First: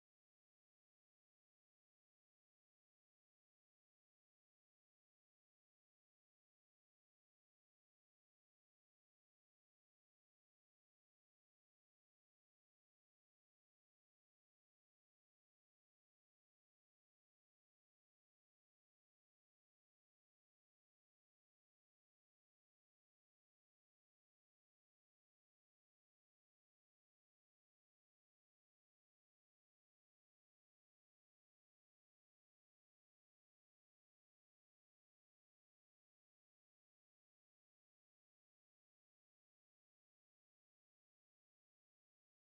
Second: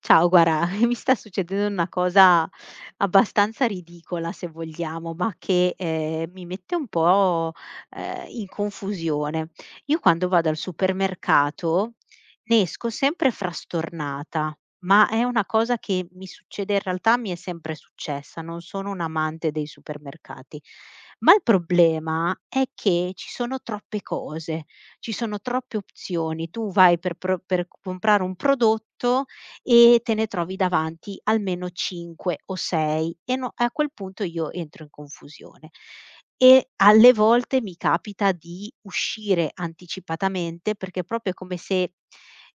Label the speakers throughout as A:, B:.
A: Ciao, guarda, mi sta succedendo una cosa abbastanza ridicola, se vogliamo, ma che, mi mette un po', in confusione. Io quando vado al supermercato ne esco sempre frastornata, ma è una cosa che mi succede, in realtà mi è sempre successa, non sono un'amante dei supermercati. Ma il problema è che ci sono troppe cose, ci sono troppe opzioni. Tu vai per pro per comprare un prodotto e te ne trovi davanti almeno 5 o 6, e no, a quel punto io entro in confusione. E alle volte mi capita di uscire anticipatamente perché proprio è come se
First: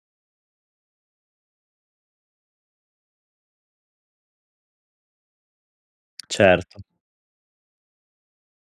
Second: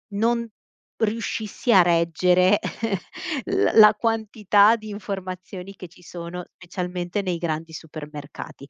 A: non riuscissi a reggere l la quantità di informazioni che ci sono,
B: Certo.
A: specialmente nei grandi supermercati.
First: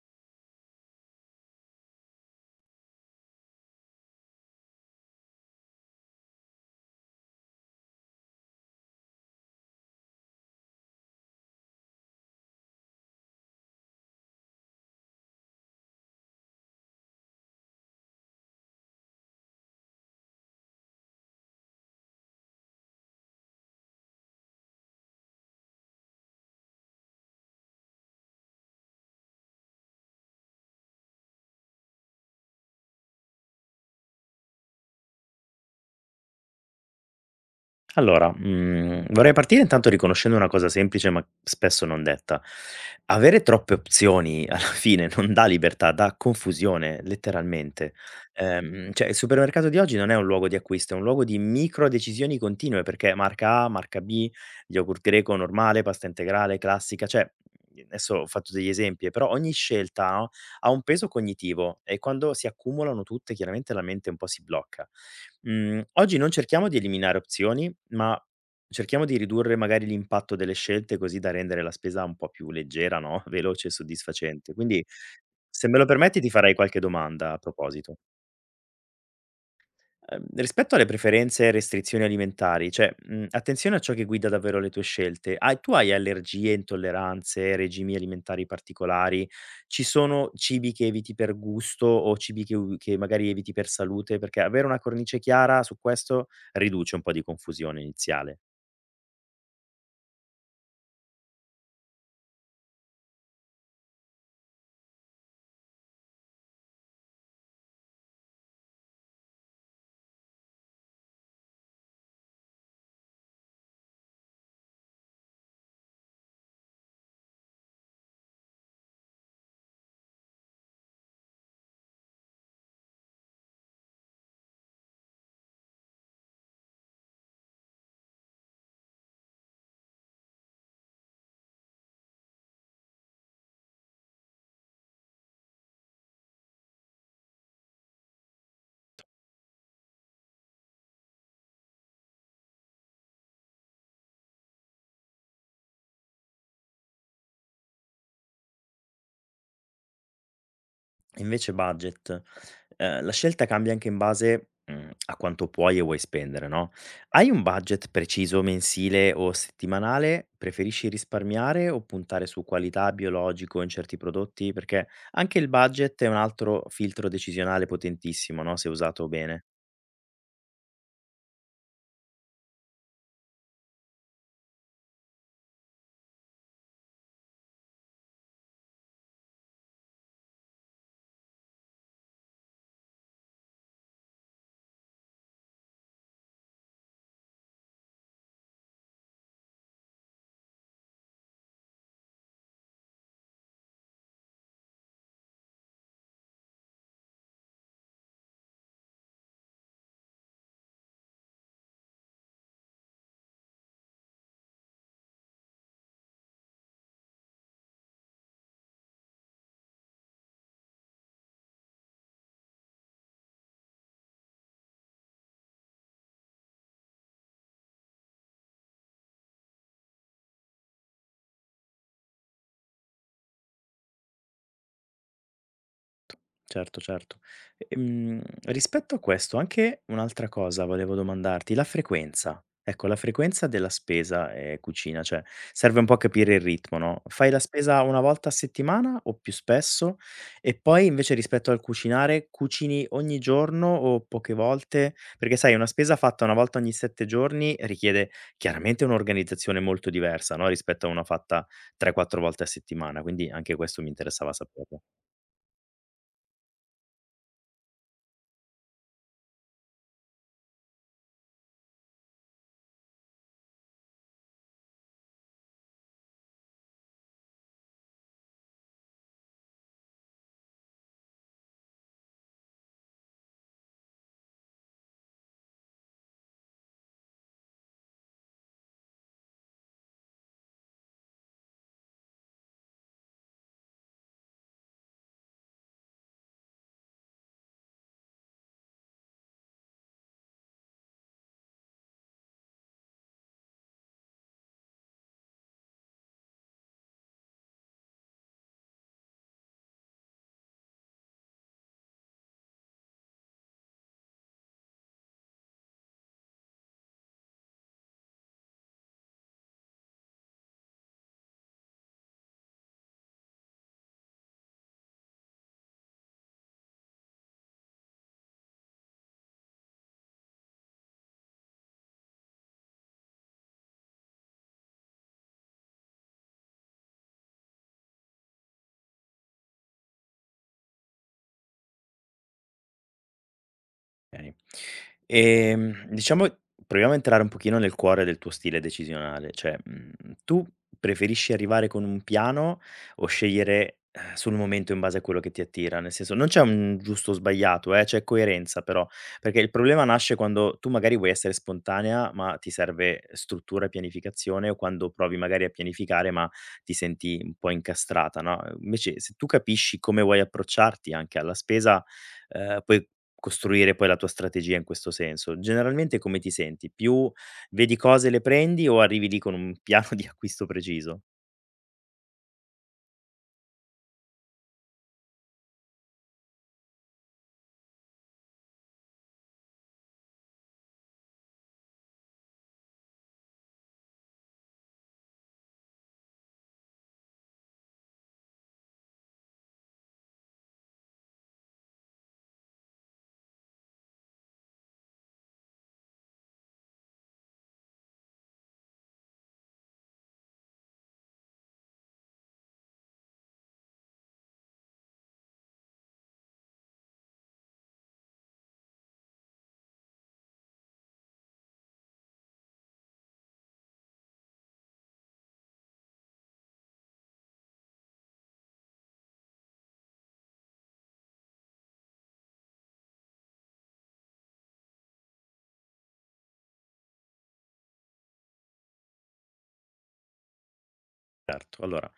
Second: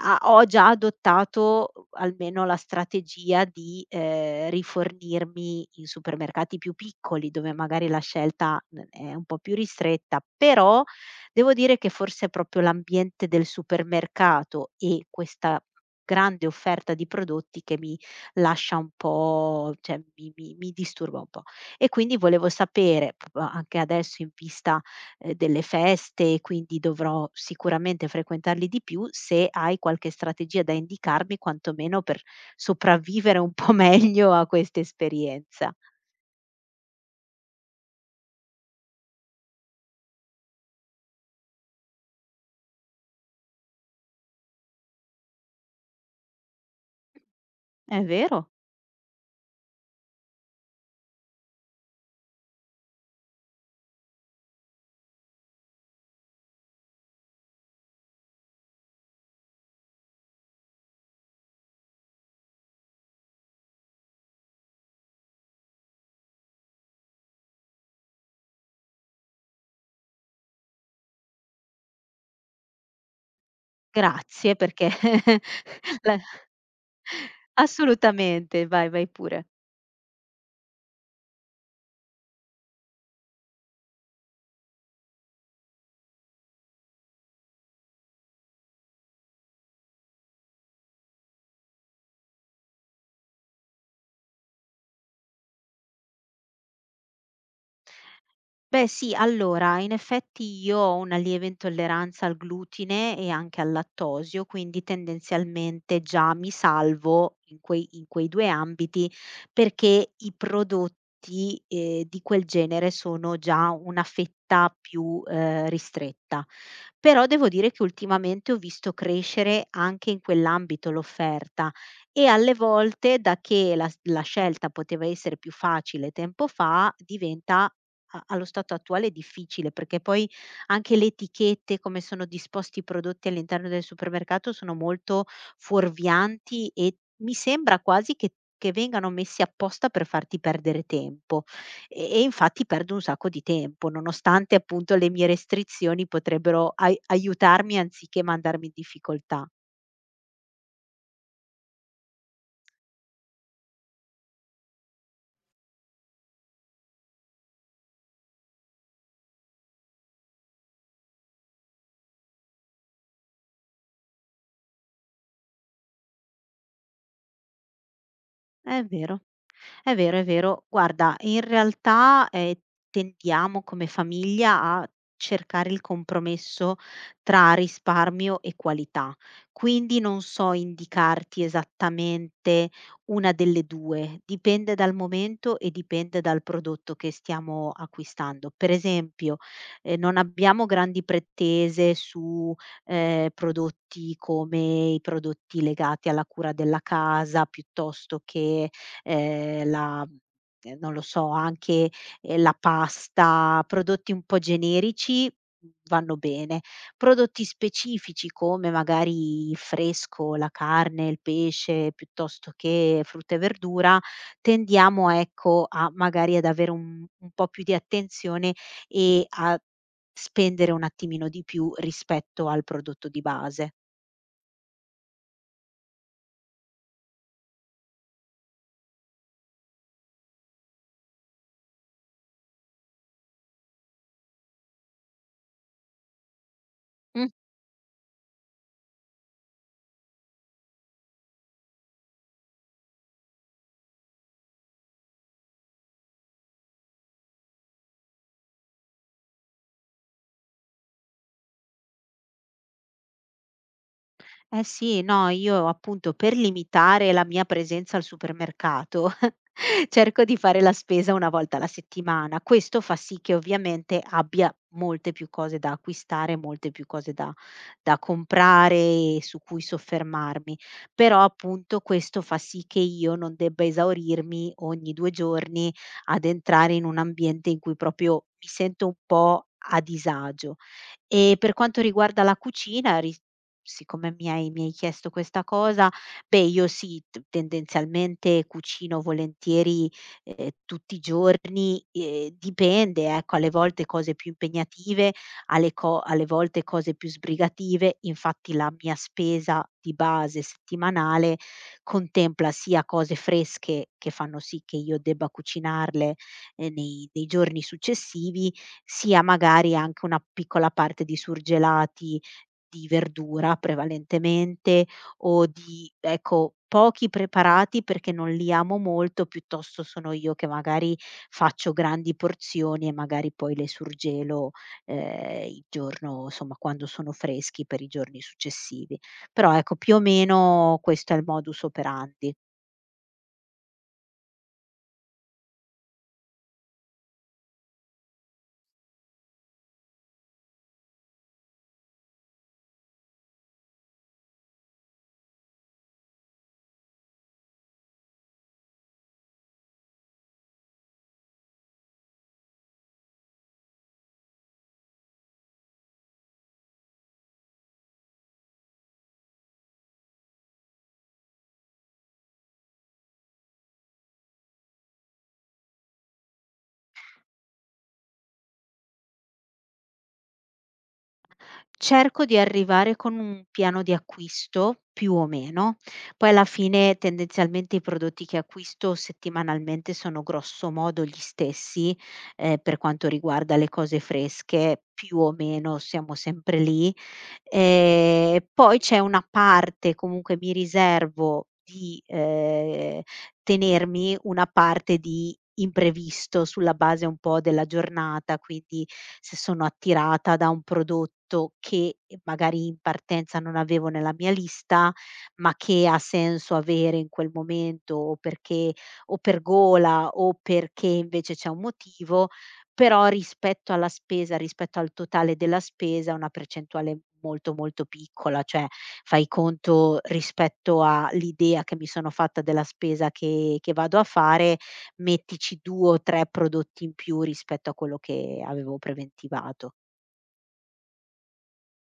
A: A ho già adottato almeno la strategia di, rifornirmi in supermercati più piccoli, dove magari la scelta n è un po' più ristretta, però devo dire che forse è proprio l'ambiente del supermercato e questa grande offerta di prodotti che mi lascia un po', cioè mi disturba un po'. E quindi volevo sapere, proprio anche adesso in vista delle feste, quindi dovrò sicuramente frequentarli di più, se hai qualche strategia da indicarmi quantomeno per sopravvivere un po' meglio a questa esperienza.
B: Allora, vorrei partire intanto riconoscendo una cosa semplice, ma spesso non detta. Avere troppe opzioni alla fine non dà libertà, dà confusione, letteralmente.
A: È vero.
B: Cioè il supermercato di oggi non è un luogo di acquisto, è un luogo di micro decisioni continue, perché marca A, marca B, yogurt greco normale, pasta integrale, classica, cioè adesso ho fatto degli esempi, però ogni scelta, no, ha un peso cognitivo e quando si accumulano tutte chiaramente la mente un po' si blocca. Oggi non cerchiamo di eliminare opzioni, ma cerchiamo di ridurre magari l'impatto delle scelte, così da rendere la spesa un po' più leggera, no, veloce e soddisfacente.
A: Grazie
B: Quindi,
A: perché
B: se me lo
A: la
B: permetti, ti farei qualche domanda a proposito.
A: assolutamente, vai, vai pure.
B: Rispetto alle preferenze e restrizioni alimentari, cioè, attenzione a ciò che guida davvero le tue scelte. Hai tu hai allergie, intolleranze, regimi alimentari particolari? Ci sono cibi che eviti per gusto o cibi che magari eviti per salute? Perché avere una cornice chiara su questo riduce un po' di confusione iniziale.
A: Beh sì, allora in effetti io ho una lieve intolleranza al glutine e anche al lattosio, quindi tendenzialmente già mi salvo in quei 2 ambiti perché i prodotti, di quel genere sono già una fetta più, ristretta. Però devo dire che ultimamente ho visto crescere anche in quell'ambito l'offerta e alle volte da che la scelta poteva essere più facile tempo fa diventa a allo stato attuale è difficile, perché poi anche le etichette, come sono disposti i prodotti all'interno del supermercato, sono molto fuorvianti, e mi sembra quasi che vengano messi apposta per farti perdere tempo. E infatti perdo un sacco di tempo, nonostante appunto le mie restrizioni potrebbero ai aiutarmi anziché mandarmi in difficoltà.
B: Invece budget, la scelta cambia anche in base, a quanto puoi e vuoi spendere, no, hai un budget preciso mensile o settimanale? Preferisci risparmiare o puntare su qualità, biologico in certi prodotti? Perché anche il budget è un altro filtro decisionale potentissimo, no, se
A: È
B: usato
A: vero.
B: bene.
A: È vero, è vero. Guarda, in realtà, tendiamo come famiglia a cercare il compromesso tra risparmio e qualità. Quindi non so indicarti esattamente una delle 2, dipende dal momento e dipende dal prodotto che stiamo acquistando. Per esempio, non abbiamo grandi pretese su, prodotti come i prodotti legati alla cura della casa, piuttosto che la non lo so, anche, la pasta, prodotti un po' generici vanno bene. Prodotti specifici come magari il fresco, la carne, il pesce, piuttosto che frutta e verdura, tendiamo ecco a magari ad avere un po' più di attenzione e a spendere un attimino di più rispetto al prodotto di base.
B: Certo, certo. Rispetto a questo, anche un'altra cosa volevo domandarti, la frequenza. Ecco, la frequenza della spesa, cucina, cioè serve un po' a capire il ritmo, no,
A: Mh.
B: fai la spesa una volta a settimana o più spesso? E poi invece rispetto al cucinare, cucini ogni giorno o poche volte? Perché sai una spesa fatta una volta ogni 7 giorni richiede chiaramente un'organizzazione molto diversa, no, rispetto a una fatta 3, 4 volte a settimana, quindi anche questo mi interessava
A: Eh
B: saperlo.
A: sì, no, io appunto per limitare la mia presenza al supermercato cerco di fare la spesa una volta alla settimana. Questo fa sì che ovviamente abbia molte più cose da acquistare, molte più cose da, da comprare e su cui soffermarmi. Però appunto questo fa sì che io non debba esaurirmi ogni due giorni ad entrare in un ambiente in cui proprio mi sento un po' a disagio. E per quanto riguarda la cucina, ri- siccome mi hai chiesto questa cosa, beh, io sì, t tendenzialmente cucino volentieri, tutti i giorni, dipende ecco, alle volte cose più impegnative, alle volte cose più sbrigative. Infatti la mia spesa di base settimanale contempla sia cose fresche, che fanno sì che io debba cucinarle, nei giorni successivi, sia magari anche una piccola parte di surgelati, di verdura prevalentemente, o di ecco, pochi preparati perché non li amo molto, piuttosto sono io che magari faccio grandi porzioni e magari poi le surgelo, il giorno insomma quando sono freschi, per i giorni successivi. Però ecco, più o meno questo è il modus operandi.
B: Okay. Diciamo proviamo a entrare un pochino nel cuore del tuo stile decisionale, cioè, tu preferisci arrivare con un piano o scegliere, sul momento in base a quello che ti attira? Nel senso non c'è un giusto o sbagliato, c'è coerenza però, perché il problema nasce quando tu magari vuoi essere spontanea, ma ti serve struttura e pianificazione o quando provi magari a pianificare, ma ti senti un po' incastrata, no, invece se tu capisci come vuoi approcciarti anche alla spesa, puoi costruire poi la tua strategia in questo senso. Generalmente come ti senti? Più vedi cose e le prendi o arrivi lì con un piano di acquisto preciso?
A: Cerco di arrivare con un piano di acquisto, più o meno, poi alla fine tendenzialmente i prodotti che acquisto settimanalmente sono grosso modo gli stessi, per quanto riguarda le cose fresche, più o meno siamo sempre lì. Poi c'è una parte, comunque mi riservo di, tenermi una parte di imprevisto sulla base un po' della giornata, quindi se sono attirata da un prodotto che magari in partenza non avevo nella mia lista, ma che ha senso avere in quel momento, o perché o per gola o perché invece c'è un motivo, però rispetto alla spesa, rispetto al totale della spesa, una percentuale molto, molto piccola, cioè fai conto, rispetto all'idea che mi sono fatta della spesa che vado a fare, mettici 2 o 3 prodotti in più rispetto a quello che avevo preventivato.
B: Certo, allora,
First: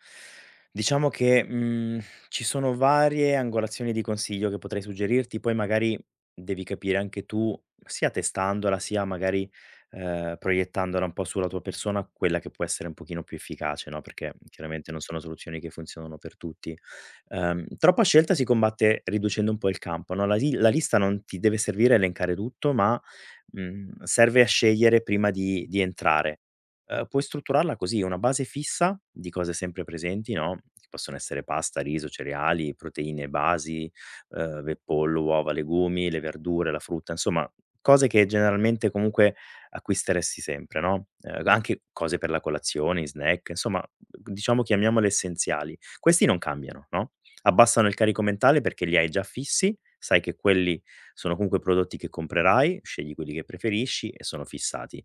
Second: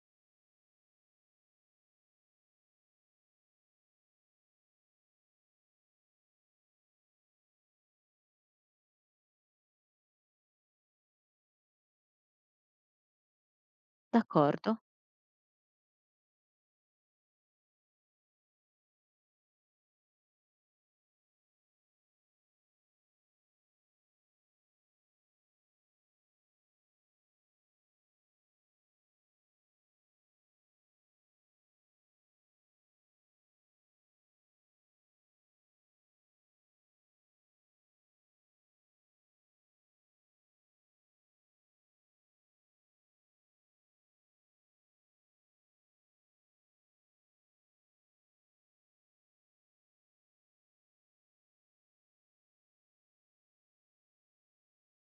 B: diciamo che, ci sono varie angolazioni di consiglio che potrei suggerirti, poi magari devi capire anche tu, sia testandola, sia magari, proiettandola un po' sulla tua persona, quella che può essere un pochino più efficace, no, perché
A: D'accordo,
B: chiaramente non sono soluzioni che funzionano per tutti. Troppa scelta si combatte riducendo un po' il campo, no, la lista non ti deve servire a elencare tutto, ma, serve a scegliere prima di entrare. Puoi strutturarla così: una base fissa di cose sempre presenti, no, che possono essere pasta, riso, cereali, proteine basi, ve pollo, uova, legumi, le verdure, la frutta, insomma cose che generalmente comunque acquisteresti sempre, no, anche cose per la colazione, snack, insomma diciamo chiamiamole essenziali. Questi non cambiano, no, abbassano il carico mentale perché li hai già fissi, sai che quelli sono comunque prodotti che comprerai, scegli quelli che preferisci e sono fissati.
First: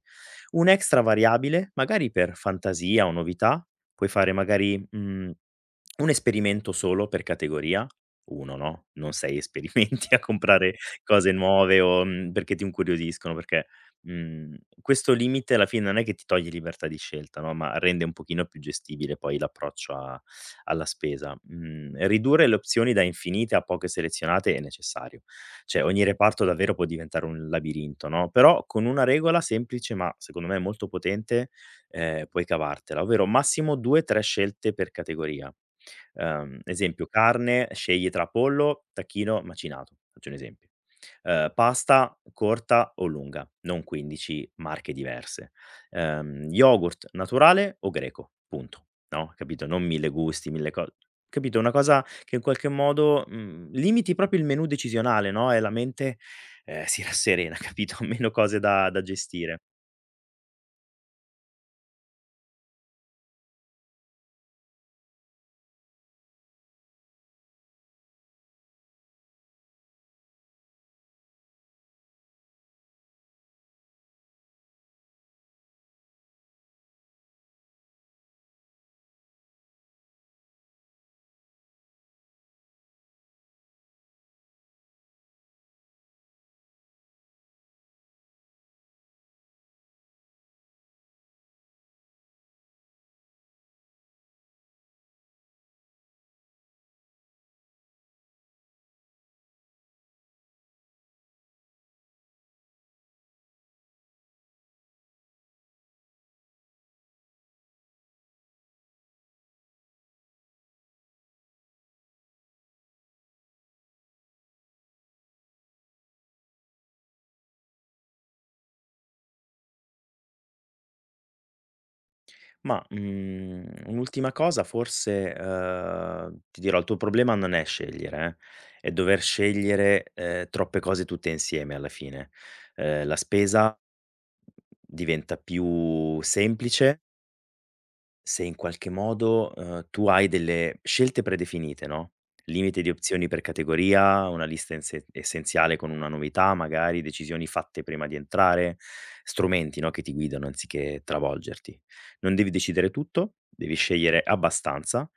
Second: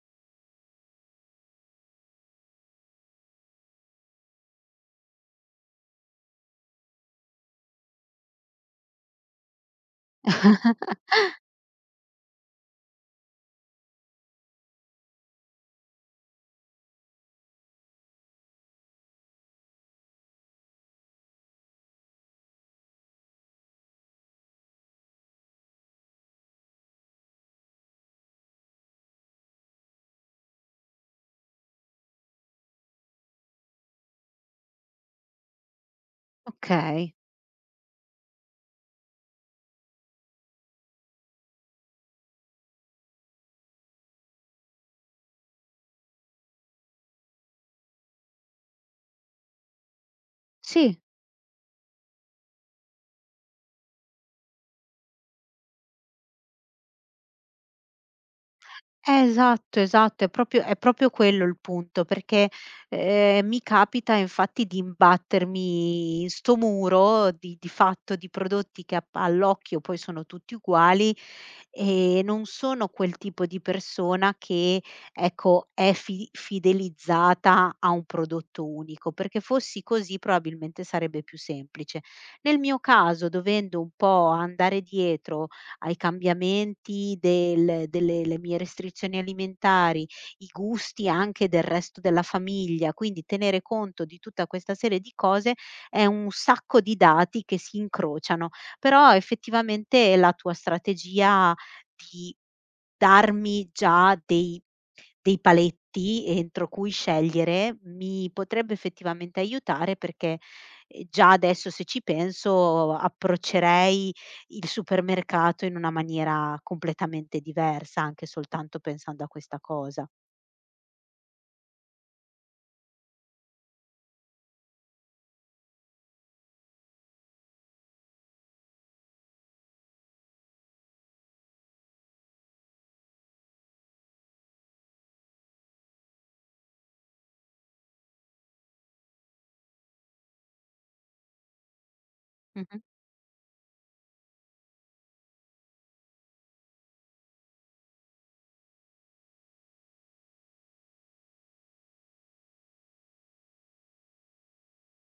B: Un'extra variabile, magari per fantasia o novità, puoi fare magari, un esperimento solo per categoria, uno no, non 6 esperimenti a comprare cose nuove o, perché ti incuriosiscono, perché, mhmm, questo limite alla fine non è che ti toglie libertà di scelta, no, ma rende un pochino più gestibile poi l'approccio a alla spesa. Mhmm, Ridurre le opzioni da infinite a poche selezionate è necessario, cioè ogni reparto davvero può diventare un labirinto, no, però con una regola semplice, ma secondo me molto potente, puoi cavartela, ovvero massimo 2, 3 scelte per categoria. Esempio
A: okay.
B: carne, scegli tra pollo, tacchino, macinato, faccio un esempio. Pasta corta o lunga, non 15 marche diverse. Yogurt naturale o greco, punto, no, capito, non 1000 gusti, 1000 co
A: Sì.
B: capito, una cosa che in qualche modo, limiti proprio il menù decisionale, no, e la mente, si rasserena, capito? Meno cose da gestire.
A: Esatto, esatto, è proprio quello il punto, perché, mi capita infatti di imbattermi in 'sto muro di fatto di prodotti che a p all'occhio poi sono tutti uguali, e non sono quel tipo di persona che, ecco, è fi fidelizzata a un prodotto unico, perché fossi così probabilmente sarebbe più semplice. Nel mio caso, dovendo un po' andare dietro ai cambiamenti delle le mie restrizioni alimentari, i gusti anche del resto della famiglia, quindi tenere conto di tutta questa serie di cose, è un sacco di dati che si incrociano. Però effettivamente la tua strategia di darmi già dei paletti entro cui scegliere mi potrebbe effettivamente aiutare perché, già adesso se ci penso approccerei il supermercato in una maniera completamente diversa, anche soltanto pensando a questa cosa.
B: Ma, un'ultima cosa forse, ti dirò, il tuo problema non è scegliere, è dover scegliere, troppe cose tutte insieme alla fine. La spesa diventa più semplice se in qualche modo, tu hai delle scelte predefinite, no,
A: Mh-mh.
B: limite di opzioni per categoria, una lista ense essenziale con una novità magari, decisioni fatte prima di entrare, strumenti, no, che ti guidano anziché travolgerti. Non devi decidere tutto, devi scegliere abbastanza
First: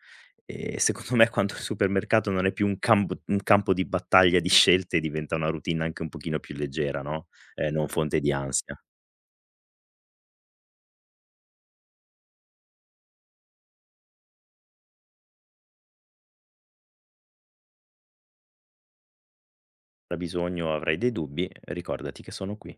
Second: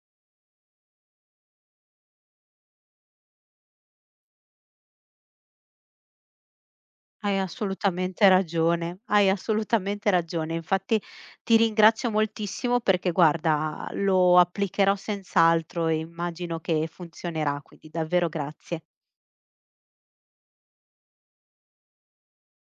B: e secondo me quando il supermercato non è più un campo di battaglia di scelte diventa una routine anche un pochino più leggera, no,
A: Hai
B: non fonte
A: assolutamente
B: di ansia.
A: ragione, hai assolutamente ragione. Infatti ti ringrazio moltissimo perché guarda, lo applicherò senz'altro e immagino che funzionerà, quindi davvero grazie.
B: Avrai bisogno, avrai dei dubbi, ricordati che sono qui.